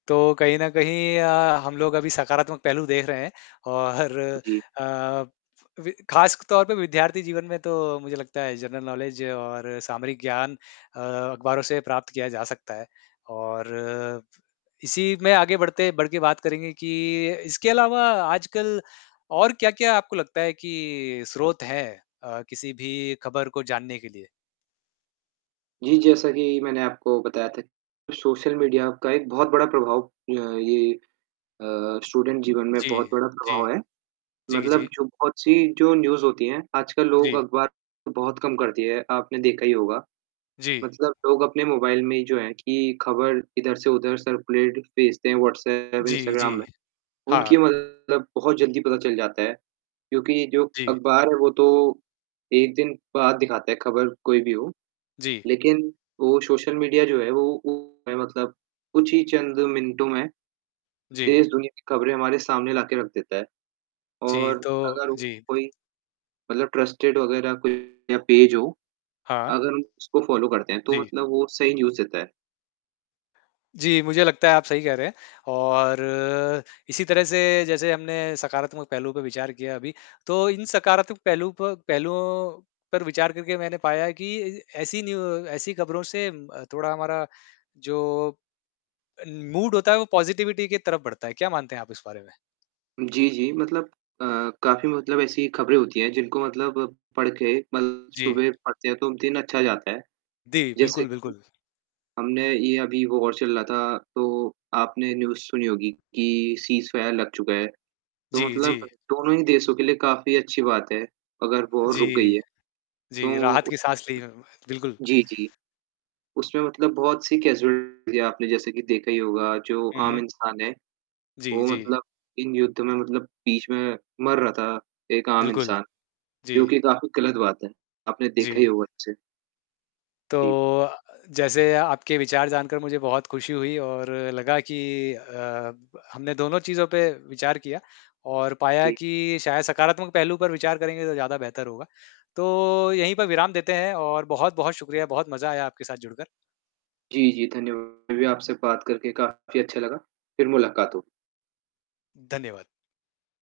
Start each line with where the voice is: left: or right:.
left: तो कहीं न कहीं अ, हम लोग अभी सकारात्मक पहलू देख रहे हैं और
right: उ, जी।
left: अ, अवी खासतौर पे विद्यार्थी जीवन में तो, मुझे लगता है, जनरल नौलेज और सामरिक ज्ञान अ, अखबारों से प्राप्त किया जा सकता है। और इसी में आगे बढ़ते बढ़ के बात करेंगे कि इसके अलावा आजकल और क्या-क्या आपको लगता है कि स्रोत है अ, किसी भी खबर को जानने के लिए?
right: जी, जैसा कि मैंने आपको बताया था, सोशल मीडिया का एक बहुत बड़ा प्रभाव अ, ये अ, स्टूडेंट जीवन में
left: जी,
right: बहुत बड़ा
left: जी।
right: प्रभाव है।
left: जी,
right: मतलब
left: जी।
right: जो बहुत-सी जो न्यूज़ होती है, आजकल लोग
left: जी।
right: अखबार बहुत कम कर दिए हैं। आपने देखा ही होगा।
left: जी।
right: मतलब लोग अपने मोबाइल में ही, जो है कि खबर इधर से उधर सर्कुलेट भेजते हैं, व्हॉट्सएप,
left: जी,
right: इंस्टाग्राम में।
left: जी।
right: उनकी
left: हाँ।
right: मतलब बहुत जल्दी पता चल जाता है। क्योंकि जो
left: जी।
right: अखबार है, वो तो 1 दिन बाद दिखाता है, खबर कोई भी हो।
left: जी।
right: लेकिन वो सोशल मीडिया जो है, वो ओ है मतलब कुछ ही चंद मिनटों में,
left: जी।
right: देश-दुनिया की खबरें हमारे सामने ला के रख देता है।
left: जी,
right: और
left: तो
right: अगर
left: जी।
right: कोई, मतलब ट्रस्टेड वग़ैरह कोई या पेज हो,
left: हाँ।
right: अगर हम उसको फ़ॉलो करते हैं, तो
left: जी।
right: मतलब वो सही न्यूज़ देता है।
left: जी, मुझे लगता है, आप सही कह रहे हैं, और इसी तरह से, जैसे हमने सकारात्मक पहलू पे विचार किया अभी, तो इन सकारात्मक पहलू प पहलुओं पर विचार करके मैंने पाया है कि ऐसी न्यू ऐसी खबरों से उम, अ, थोड़ा हमारा जो, अन मूड होता है, वो पॉज़िटिविटी की तरफ बढ़ता है। क्या मानते हैं आप इस बारे में?
right: जी, जी, मतलब अ, काफ़ी मतलब ऐसी खबरें होती हैं, जिनको मतलब पढ़ के मतलब
left: जी।
right: सुबह पढ़ते हैं, तो दिन अच्छा जाता है।
left: दी
right: जैसे
left: बिल्कुल,
right: कि
left: बिल्कुल।
right: हमने ये अभी वॉर चल रहा था, तो आपने न्यूज़ सुनी होगी कि सीज़फायर लग चुका है। तो
left: जी,
right: मतलब
left: जी।
right: दोनों ही देशों के लिए काफ़ी अच्छी बात है, अगर
left: हाँ,
right: वॉर रुक गयी
left: जी।
right: है।
left: जी,
right: तो
left: राहत की
right: उसमे
left: साँस ली, बिल्कुल।
right: फिर जी, जी। उसमें मतलब बहुत-सी कैज़ुअल्टी थीं आपने जैसे कि देखा ही होगा, जो
left: उ,
right: आम
left: हुँ।
right: इंसान है,
left: जी,
right: वो
left: जी।
right: मतलब इन युद्ध में मतलब बीच में मर रहा था, एक आम
left: बिल्कुल।
right: इंसान,
left: जी।
right: जो कि काफ़ी गलत बात है। आपने देखा ही
left: जी।
right: होगा उसे।
left: तो
right: जी।
left: अ, जैसे आपके विचार जानकर मुझे बहुत खुशी हुई और लगा कि अ, ब हमने दोनों चीज़ों पे विचार किया और पाया
right: जी।
left: कि शायद सकारात्मक पहलू पर विचार करेंगे, तो ज़्यादा बेहतर होगा। तो यहीं पर विराम देते हैं और बहुत-बहुत शुक्रिया। बहुत मज़ा आया आपके साथ जुड़कर।
right: जी, जी, धन्यव हमें भी आपसे बात करके काफ़ी अच्छा लगा। फिर मुलाकात हो।
left: धन्यवाद।